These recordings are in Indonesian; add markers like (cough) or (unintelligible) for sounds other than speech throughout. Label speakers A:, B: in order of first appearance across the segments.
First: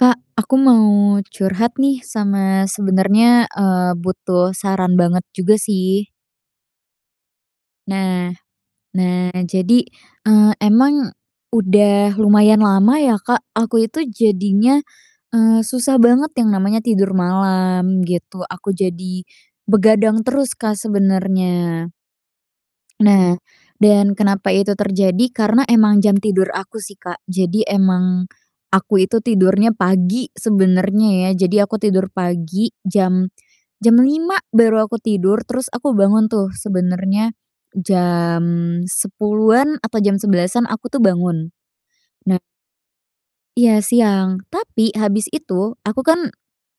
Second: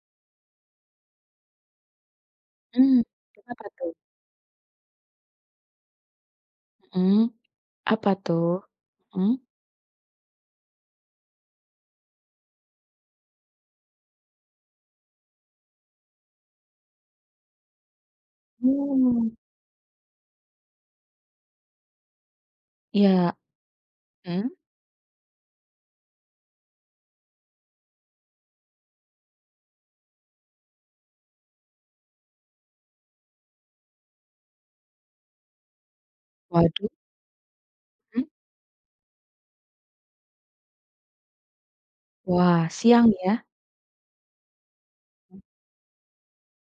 A: Kak, aku mau curhat nih, sama
B: Mmm,
A: sebenernya,
B: kenapa
A: eee,
B: tuh?
A: butuh saran banget juga sih.
B: Mmm, apa
A: Nah,
B: tuh?
A: nah,
B: mmm?
A: jadi, eee, emang udah lumayan lama ya, Kak, aku itu jadinya, eee, susah banget yang namanya tidur malam, gitu. Aku jadi
B: Mmm.
A: begadang terus, Kak, sebenernya.
B: Ya,
A: Nah dan kenapa
B: mmm?
A: itu terjadi? Karena emang jam tidur aku sih, Kak. Jadi emang aku itu tidurnya pagi sebenernya ya. Jadi aku tidur pagi jam jam 5.00 baru aku tidur terus aku bangun tuh
B: Waduh.
A: sebenernya
B: Mmm?
A: jam 10.00-an atau jam 11.00-an aku itu bangun. Na
B: Wah, siang ya.
A: Iya siang. Tapi habis itu aku kan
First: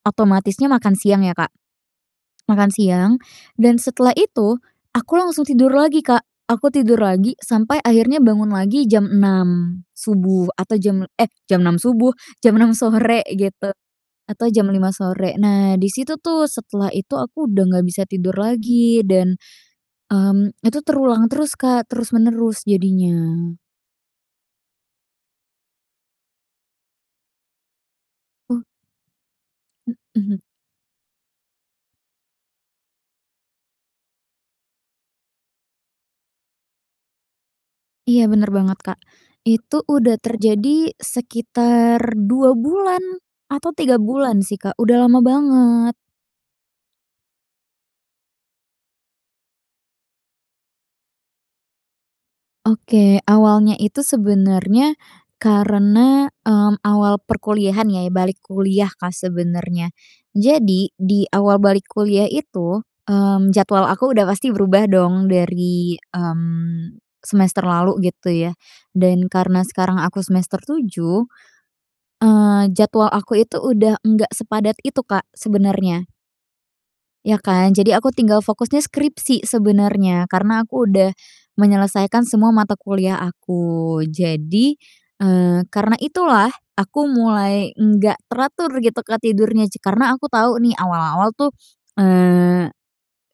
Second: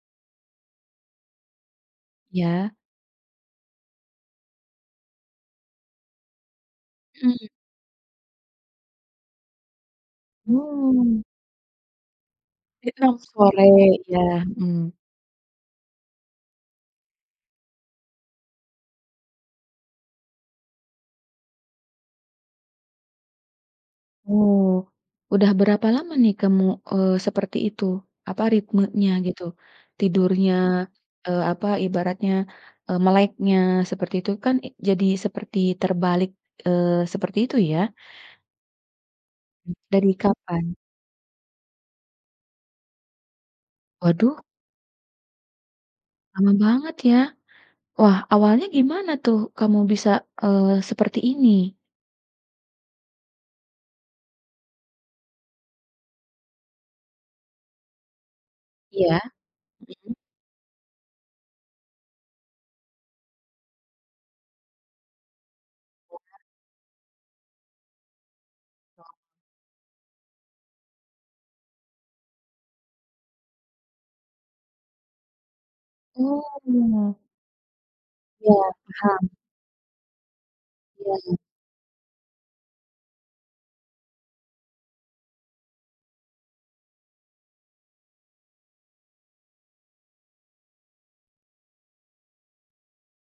A: otomatisnya makan siang ya, Kak. Makan
B: Ya?
A: siang dan setelah itu aku langsung tidur lagi, Kak. Aku tidur lagi
B: Mmm.
A: sampai akhirnya bangun lagi jam 6.00 subuh atau jam
B: Hmm.
A: eh, jam 6.00 subuh? Jam 6.00
B: (unintelligible)
A: sore,
B: Sore,
A: gitu, atau
B: iya,
A: jam 5.00
B: hmm.
A: sore. Nah di situ tuh setelah itu aku udah nggak bisa tidur lagi dan, mmm, itu terulang terus, Kak, terus-menerus jadinya.
B: Oh, udah berapa lama nih kamu, eee, seperti itu? Apa
A: Oh.
B: ritmenya gitu.
A: Mhm.
B: Tidurnya, eee, apa ibaratnya, eee, meleknya seperti itu kan e jadi seperti terbalik, eee, seperti itu ya.
A: Iya benar banget, Kak,
B: M
A: itu
B: dari
A: udah
B: kapan?
A: terjadi sekitar 2 bulan, atau 3
B: Waduh.
A: bulan sih, Kak, udah lama banget.
B: Lama banget ya. Wah, awalnya gimana tuh kamu bisa, eee, seperti ini?
A: Oke. Awalnya itu sebenernya karena, mmm, awal perkuliahan ya balik kuliah, Kak,
B: Iya.
A: sebenernya.
B: Mhm.
A: Jadi di awal balik kuliah itu, mmm, jadwal aku udah pasti berubah dong dari,
B: Oh ya?
A: mmm, semester lalu gitu ya. Dan karena sekarang aku semester 7, eee, jadwal aku itu udah nggak sepadat itu, Kak, sebenernya.
B: Oh.
A: Ya kan? Jadi aku tinggal
B: Iya
A: fokusnya
B: paham.
A: skripsi sebenernya karena aku udah
B: Iya.
A: menyelesaikan semua mata kuliah aku. Jadi, eee, karena itulah aku mulai nggak teratur gitu, Kak, tidurnya j karena aku tahu nih awal-awal tuh, eee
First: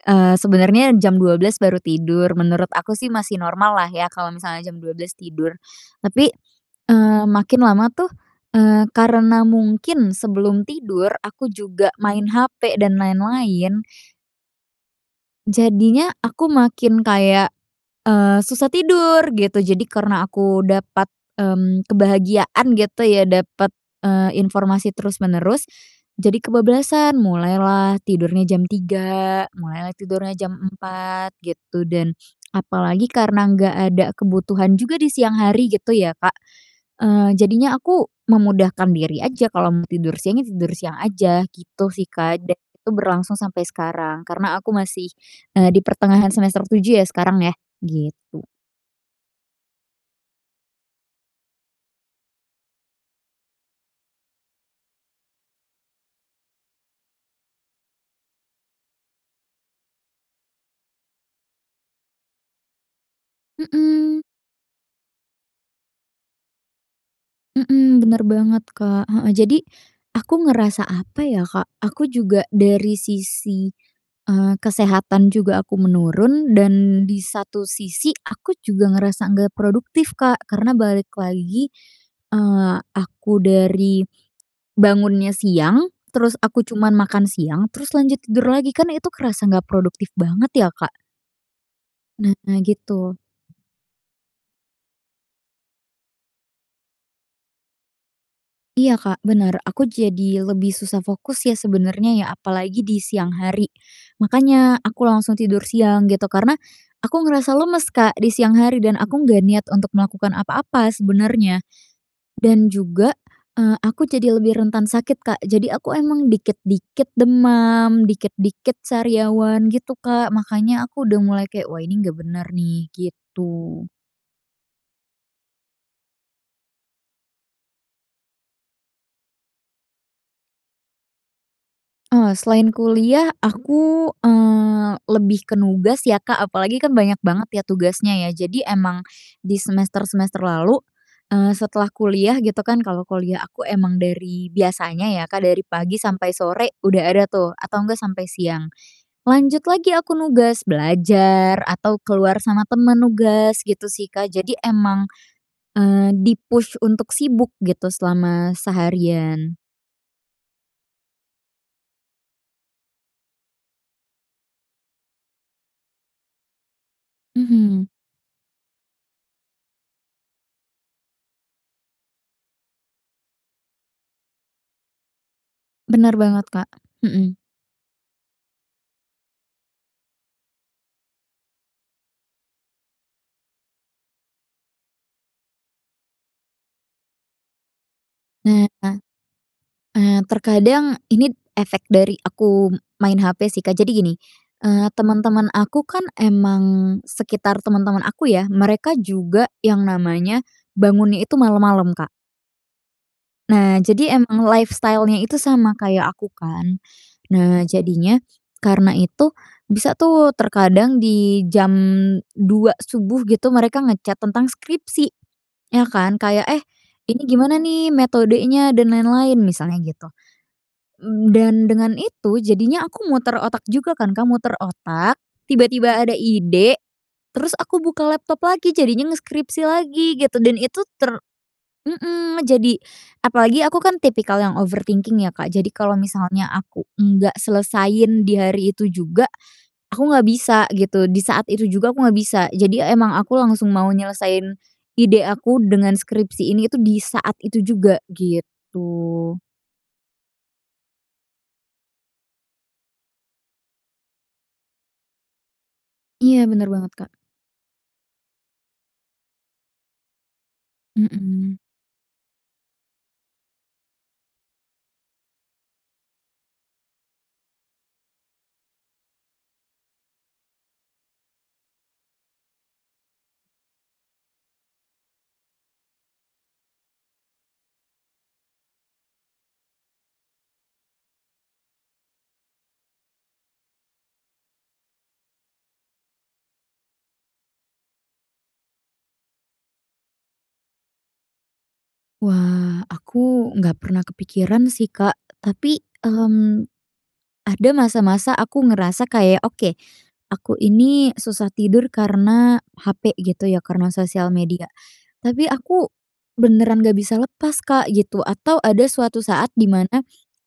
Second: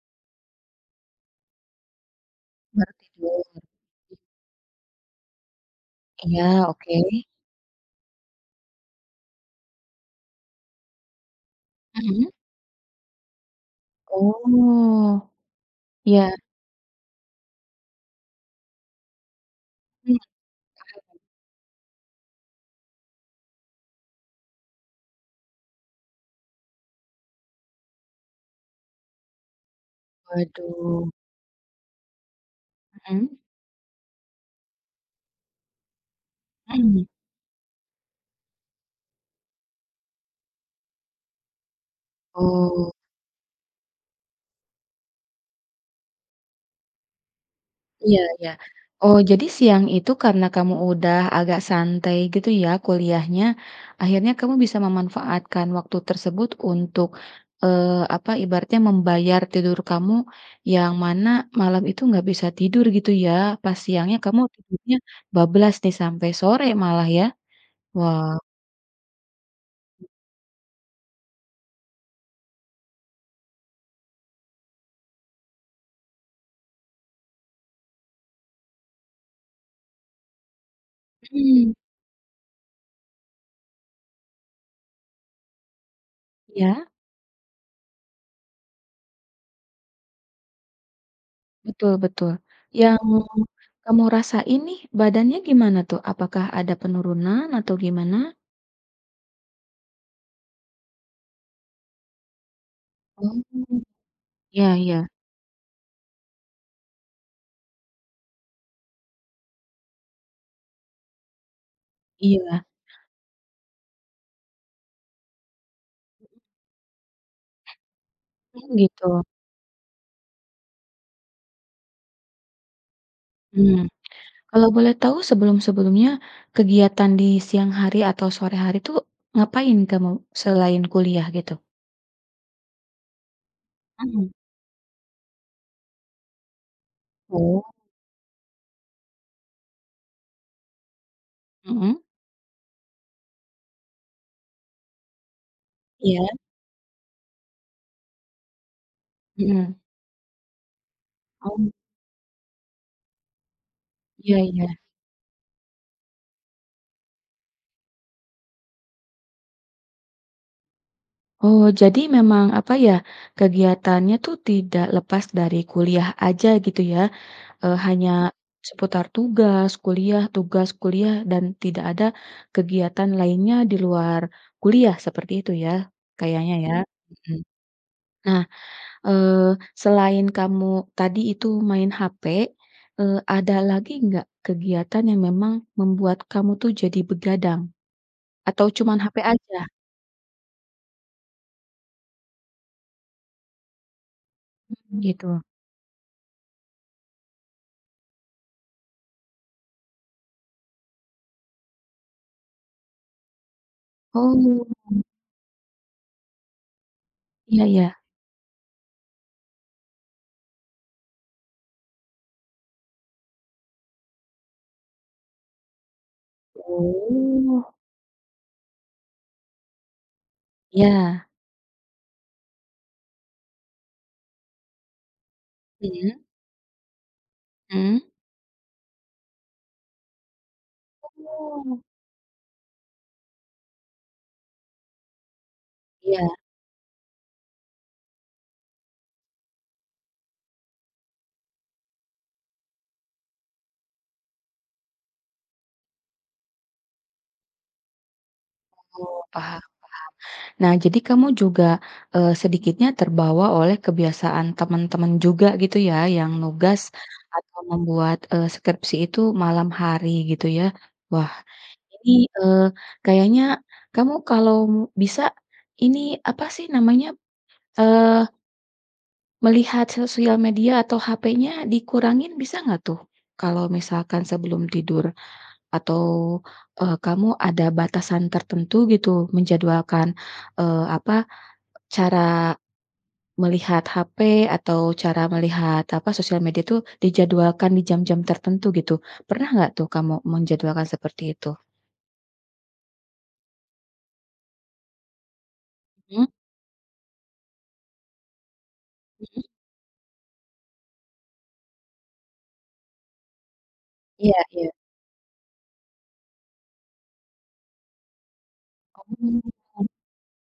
A: eee, sebenernya jam 12:00 baru tidur. Menurut
B: Baru
A: aku sih masih
B: tidur,
A: normallah ya
B: iya.
A: kalau misalnya jam 12:00 tidur, tapi,
B: Iya, oke.
A: eee, makin lama tuh, eee, karena mungkin sebelum tidur aku juga main
B: Mhm.
A: HP dan lain-lain
B: Oh,
A: jadinya
B: iya.
A: aku makin kayak, eee, susah tidur gitu. Jadi
B: Mmm,
A: karena aku dapat,
B: paham.
A: mmm, kebahagiaan gitu ya dapat, eee, informasi terus-menerus jadi kebablasan. Mulailah tidurnya jam 03:00, mulailah tidurnya jam
B: Waduh.
A: 04:00 gitu dan apalagi
B: Mhm
A: karena nggak ada kebutuhan juga di siang hari gitu ya, Kak.
B: Mhm.
A: Eee, jadinya aku memudahkan diri aja. Kalau mau tidur siang ya tidur siang aja gitu sih, Kak, dan itu
B: Oh.
A: berlangsung sampai sekarang karena aku masih, eee, di pertengahan semester 7 ya sekarang ya,
B: Iya
A: gitu.
B: iya. Oh, jadi siang itu karena kamu udah agak santai gitu ya kuliahnya akhirnya kamu bisa memanfaatkan waktu tersebut untuk, eee, apa ibaratnya membayar tidur kamu yang mana malam itu nggak bisa tidur gitu ya, pas siangnya
A: Mhm.
B: kamu tidurnya bablas nih sampai sore malah ya?
A: Mhm, benar
B: Wah.
A: banget, Kak. Heeh, jadi aku ngerasa apa ya, Kak? Aku juga dari sisi, eee, kesehatan juga aku menurun dan di satu sisi aku juga ngerasa nggak produktif, Kak, karena balik lagi,
B: Mhm.
A: eee, aku dari bangunnya siang, terus aku
B: Ya?
A: cuma makan siang terus lanjut tidur lagi kan itu kerasa nggak produktif banget ya, Kak.
B: Betul betul,
A: Nah
B: yang
A: gitu.
B: kamu rasain nih badannya gimana tuh? Apakah ada penurunan atau gimana?
A: Iya, Kak, bener, aku jadi lebih susah fokus ya sebenernya ya, apalagi di siang hari.
B: Mmm. Iya
A: Makanya
B: iya.
A: aku langsung tidur siang gitu karena aku ngerasa lemes, Kak, di siang hari dan aku nggak niat untuk melakukan apa-apa sebenernya.
B: Iya.
A: Dan juga, eee, aku jadi lebih rentan sakit, Kak. Jadi aku emang dikit-dikit demam,
B: Oh
A: dikit-dikit
B: gitu.
A: sariawan gitu, Kak. Makanya aku udah mulai kayak, "Wah ini nggak bener nih," gitu.
B: Hmm, kalau boleh tahu sebelum-sebelumnya kegiatan di siang hari atau sore hari itu ngapain kamu, selain kuliah gitu?
A: Eee, selain kuliah aku,
B: Mhm.
A: eee, lebih ke nugas ya, Kak, apalagi kan banyak banget ya
B: Oh.
A: tugasnya ya. Jadi emang di semester-semester lalu, eee, setelah
B: Mhm.
A: kuliah gitu kan. Kalau kuliah aku emang dari biasanya ya, Kak, dari pagi
B: Iya.
A: sampai sore udah ada tuh, atau nggak sampai siang, lanjut
B: Mhm.
A: lagi aku nugas belajar
B: Oh.
A: atau keluar sama temen nugas, gitu sih, Kak.
B: Iya
A: Jadi
B: iya.
A: emang, eee, di-push untuk sibuk gitu selama seharian.
B: Oh. Jadi memang apa ya, kegiatannya tu, tidak lepas dari kuliah aja gitu ya, eee,
A: Mhm.
B: hanya seputar tugas kuliah tugas kuliah dan tidak ada kegiatan lainnya di luar kuliah seperti itu ya,
A: Bener banget,
B: kayaknya
A: Kak.
B: ya.
A: Mhm.
B: Mhm. Nah, eee, selain kamu tadi itu main HP, eee, ada lagi enggak kegiatan yang memang membuat kamu tuh jadi begadang atau
A: Nah,
B: cuman HP aja?
A: nah terkadang ini efek dari aku main HP sih, Kak. Jadi gini, eee,
B: Mhm, gitu.
A: temen-temen aku kan emang sekitar temen-temen aku ya, mereka juga yang namanya bangunnya itu malam-malam, Kak. Nah. Jadi emang
B: Oh.
A: lifestyle-nya itu sama kayak aku kan. Nah,
B: Iya iya.
A: jadinya karena itu bisa tuh terkadang di jam 2:00 subuh gitu mereka nge-chat tentang skripsi ya kan kayak, eh, ini gimana
B: Oh.
A: nih metodenya dan lain-lain misalnya gitu.
B: Iya.
A: Mmm, dan dengan itu, jadinya aku muter otak juga kan, Kak, muter otak tiba-tiba ada
B: Mhm.
A: ide, terus aku buka
B: Mmm.
A: laptop lagi jadinya ngeskripsi lagi gitu dan itu ter
B: Oh.
A: mmm, jadi apalagi aku kan tipikal yang overthinking ya, Kak. Jadi kalau
B: Iya.
A: misalnya aku nggak selesaiin di hari itu juga, aku nggak bisa gitu. Di saat itu juga aku nggak bisa. Jadi emang aku langsung mau nyelesain ide aku dengan skripsi ini itu di saat itu juga
B: Oh
A: gitu.
B: paham, paham. Nah, jadi kamu juga, eee, sedikitnya terbawa oleh kebiasaan teman-teman juga gitu ya, yang
A: Iya bener
B: nugas
A: banget, Kak.
B: atau membuat, eee, skripsi itu malam hari gitu ya. Wah,
A: Mhm.
B: ini, eee, kayaknya kamu kalau bisa ini, apa sih, namanya, eee Melihat sosial media atau HP-nya dikurangin bisa enggak tuh, kalau misalkan sebelum tidur, atau, eee, kamu ada batasan tertentu gitu menjadwalkan, eee, apa cara melihat HP, atau cara melihat apa, sosial media itu dijadwalkan di jam-jam tertentu gitu. Pernah nggak tuh kamu menjadwalkan seperti itu?
A: Wah, aku enggak pernah kepikiran sih, Kak, tapi,
B: Mhm.
A: mmm, ada masa-masa aku ngerasa kayak
B: Hmm.
A: oke, aku ini susah tidur karena HP gitu ya, karena sosial
B: Iya
A: media.
B: iya.
A: Tapi aku beneran nggak bisa lepas, Kak, gitu, atau ada suatu saat di
B: Oh.
A: mana,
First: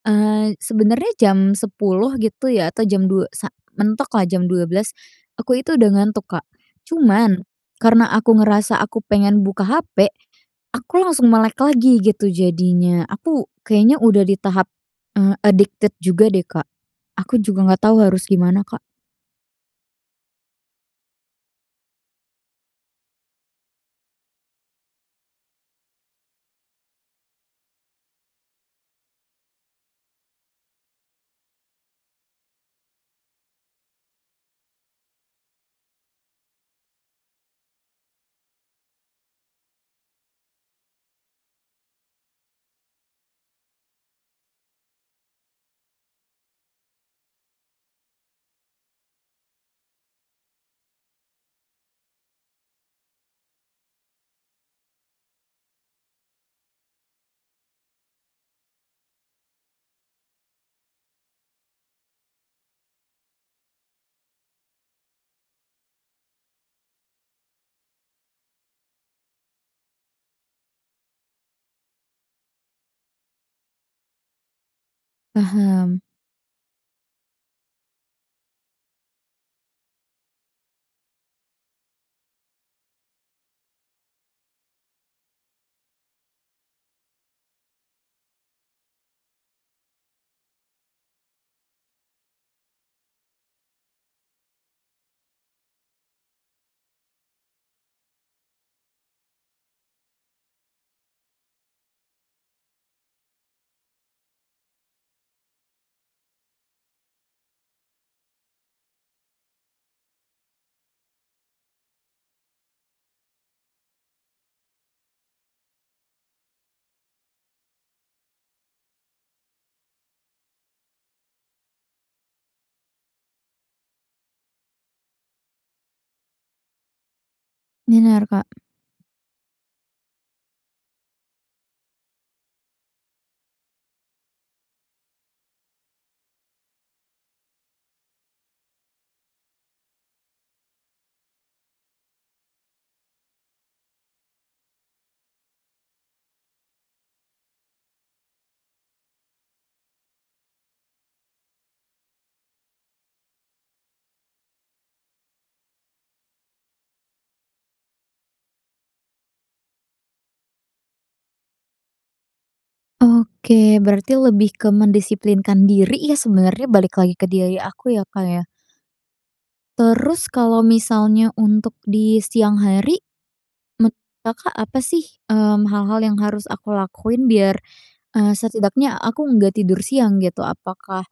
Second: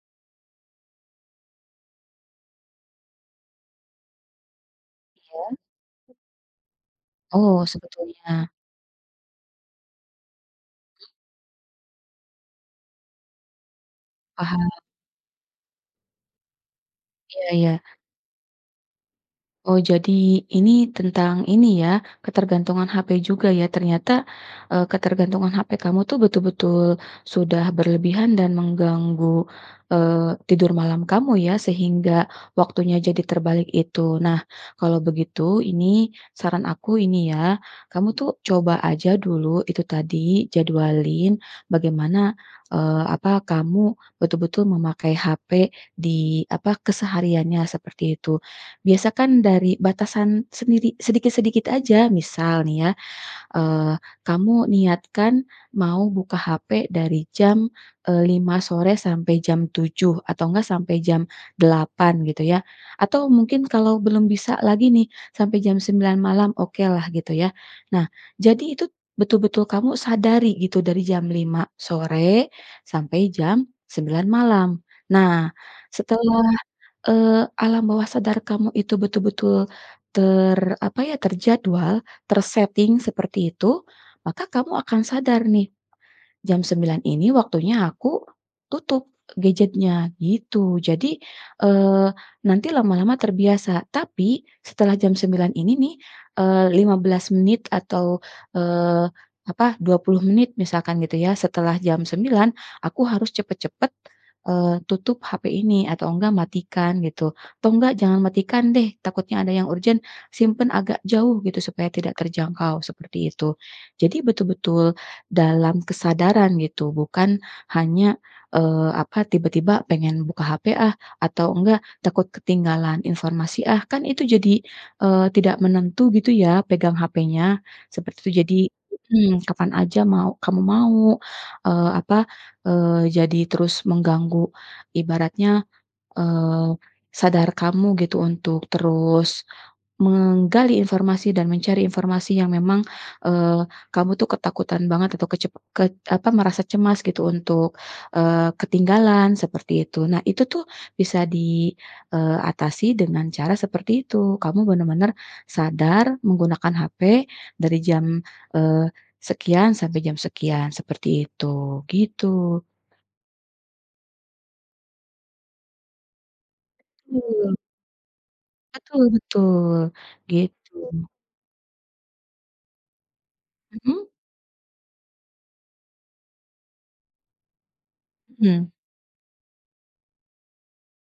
A: eee, sebenernya jam 10:00 gitu ya atau jam 02:00 sa mentok lah jam 12:00
B: Iya.
A: aku itu udah ngantuk, Kak. Cuman,
B: Oh,
A: karena aku
B: sebetulnya.
A: ngerasa aku pengen buka HP aku langsung melek lagi gitu jadinya, aku kayaknya udah di tahap,
B: Paham.
A: eee, addicted juga deh, Kak. Aku
B: Iya
A: juga
B: iya.
A: nggak tahu harus gimana, Kak.
B: Oh. Jadi ini tentang ini ya, ketergantungan HP juga ya, ternyata, eee, ketergantungan HP kamu tuh betul-betul sudah berlebihan dan mengganggu, eee, tidur malam kamu ya, sehingga waktunya jadi terbalik itu. Nah, kalau begitu, ini saran aku ini ya, kamu tuh coba aja dulu itu tadi, jadwalin bagaimana, eee, apa kamu betul-betul memakai HP di apa, kesehariannya seperti itu. Biasa kan dari batasan sendiri sedikit-sedikit aja, misal nih ya, eee, kamu niatkan mau buka HP dari jam, eee, 5 sore sampai jam 7, atau enggak sampai jam 8 gitu ya. Atau mungkin kalau belum bisa lagi nih, sampai jam 9 malam, okelah gitu ya. Nah, jadi itu betul-betul kamu sadari gitu dari jam 5 sore sampai jam 9 malam. Nah
A: Paham.
B: setelah eee, alam bawah sadar kamu itu betul-betul ter apa ya? Terjadwal, terseting seperti itu, maka kamu akan sadar nih, "Jam 9.00 ini waktunya aku tutup gadget-nya," gitu. Jadi eee, nanti lama-lama terbiasa. Tapi setelah jam 9 ini nih eee, 15 menit atau eee apa, 20 menit misalkan gitu ya, "Setelah jam 9.00 aku harus cepat-cepat eee, tutup HP ini atau enggak matikan," gitu, atau enggak jangan matikan deh, takutnya ada yang urgen, simpan agak jauh gitu. Supaya tidak terjangkau seperti itu. Jadi, betul-betul dalam kesadaran gitu, bukan hanya, eee, apa tiba-tiba pengen buka HP ah, atau enggak takut ketinggalan informasi ah, kan itu jadi, eee, tidak menentu gitu ya, pegang HP-nya seperti
A: Benar,
B: itu
A: Kak.
B: jadi mhm, kapan saja mau kamu mau, eee, apa, eee jadi terus mengganggu ibaratnya, eee, sadar kamu gitu untuk terus menggali informasi dan mencari informasi yang memang, eee, kamu tuh ketakutan banget itu kecep kec apa merasa cemas gitu untuk, eee, ketinggalan seperti itu. Nah itu tuh bisa di, eee, atasi dengan cara seperti itu. Kamu benar-benar sadar menggunakan HP dari jam, eee, sekian sampai jam sekian, seperti itu, gitu.
A: Oke berarti lebih ke mendisiplinkan diri ya sebenernya, balik lagi ke
B: Iya.
A: diri aku ya, Kak, ya?
B: Betul betul
A: Terus kalau
B: gitu.
A: misalnya untuk di siang hari. Menurut
B: Mhm?
A: Kakak apa sih, mmm, hal-hal yang harus aku lakuin biar, eee,
B: Hmm.
A: setidaknya aku nggak tidur siang gitu. Apakah,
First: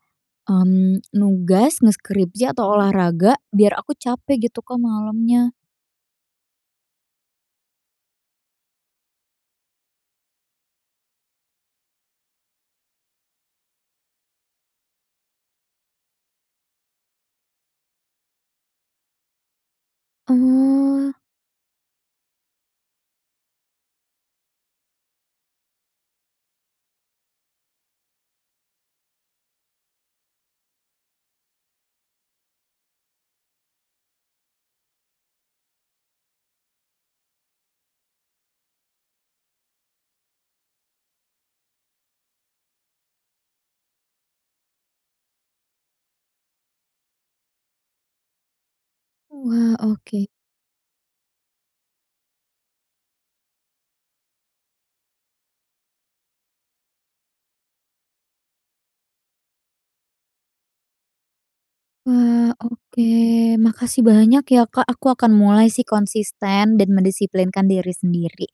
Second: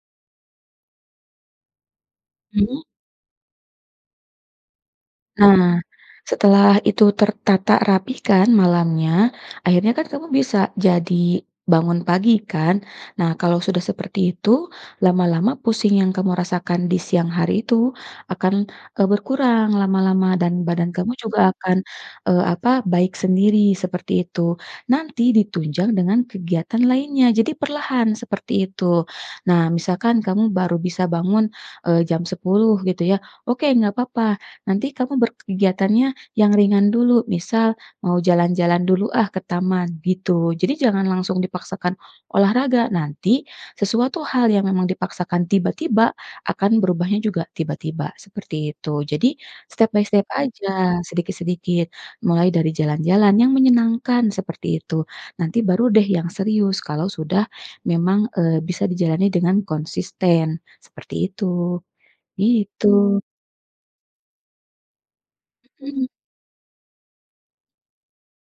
A: mmm, nugas, ngeskripsi, atau
B: Hmm.
A: olahraga biar aku capek gitu, Kak, malamnya?
B: Nah, setelah itu tertata rapi kan malamnya, akhirnya kan kamu bisa jadi bangun pagi kan? Nah, kalau sudah seperti itu, lama-lama pusing yang kamu rasakan di siang hari itu, akan, eee, berkurang lama-lama dan badan
A: Oh.
B: kamu juga akan, eee, apa? Baik sendiri seperti itu. Nanti ditunjang dengan kegiatan lainnya, jadi perlahan seperti itu. Nah, misalkan kamu baru bisa bangun, eee, jam 10.00 gitu ya, oke, enggak papa. nanti kamu berkegiatannya yang ringan dulu, misal, "Mau jalan-jalan dulu ah ke taman," gitu. Jadi jangan langsung dipaksakan olahraga, nanti sesuatu hal yang memang dipaksakan tiba-tiba akan berubahnya juga tiba-tiba seperti itu. Jadi
A: Wah,
B: step by step
A: oke.
B: saja sedikit-sedikit, mulai dari jalan-jalan yang menyenangkan seperti itu. Nanti baru deh yang serius kalau sudah memang, eee, bisa dijalani dengan konsisten seperti itu,
A: Wah, oke.
B: gitu.
A: Makasih banyak ya, Kak. Aku akan mulai sih
B: Mhm.
A: konsisten dan mendisiplinkan diri sendiri.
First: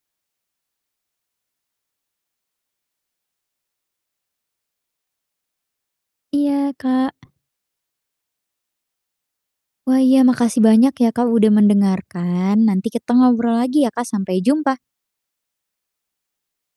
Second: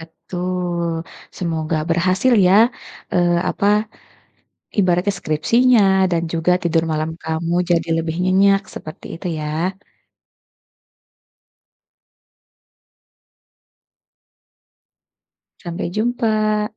B: Betul, semoga berhasil ya, eee, apa? Ibaratnya skripsinya dan juga
A: Iya,
B: tidur malam
A: Kak.
B: kamu jadi lebih nyenyak seperti itu ya.
A: Wah. Iya, makasih banyak ya, Kak, udah mendengarkan. Nanti kita ngobrol lagi ya, Kak. Sampai jumpa!
B: Sampai jumpa!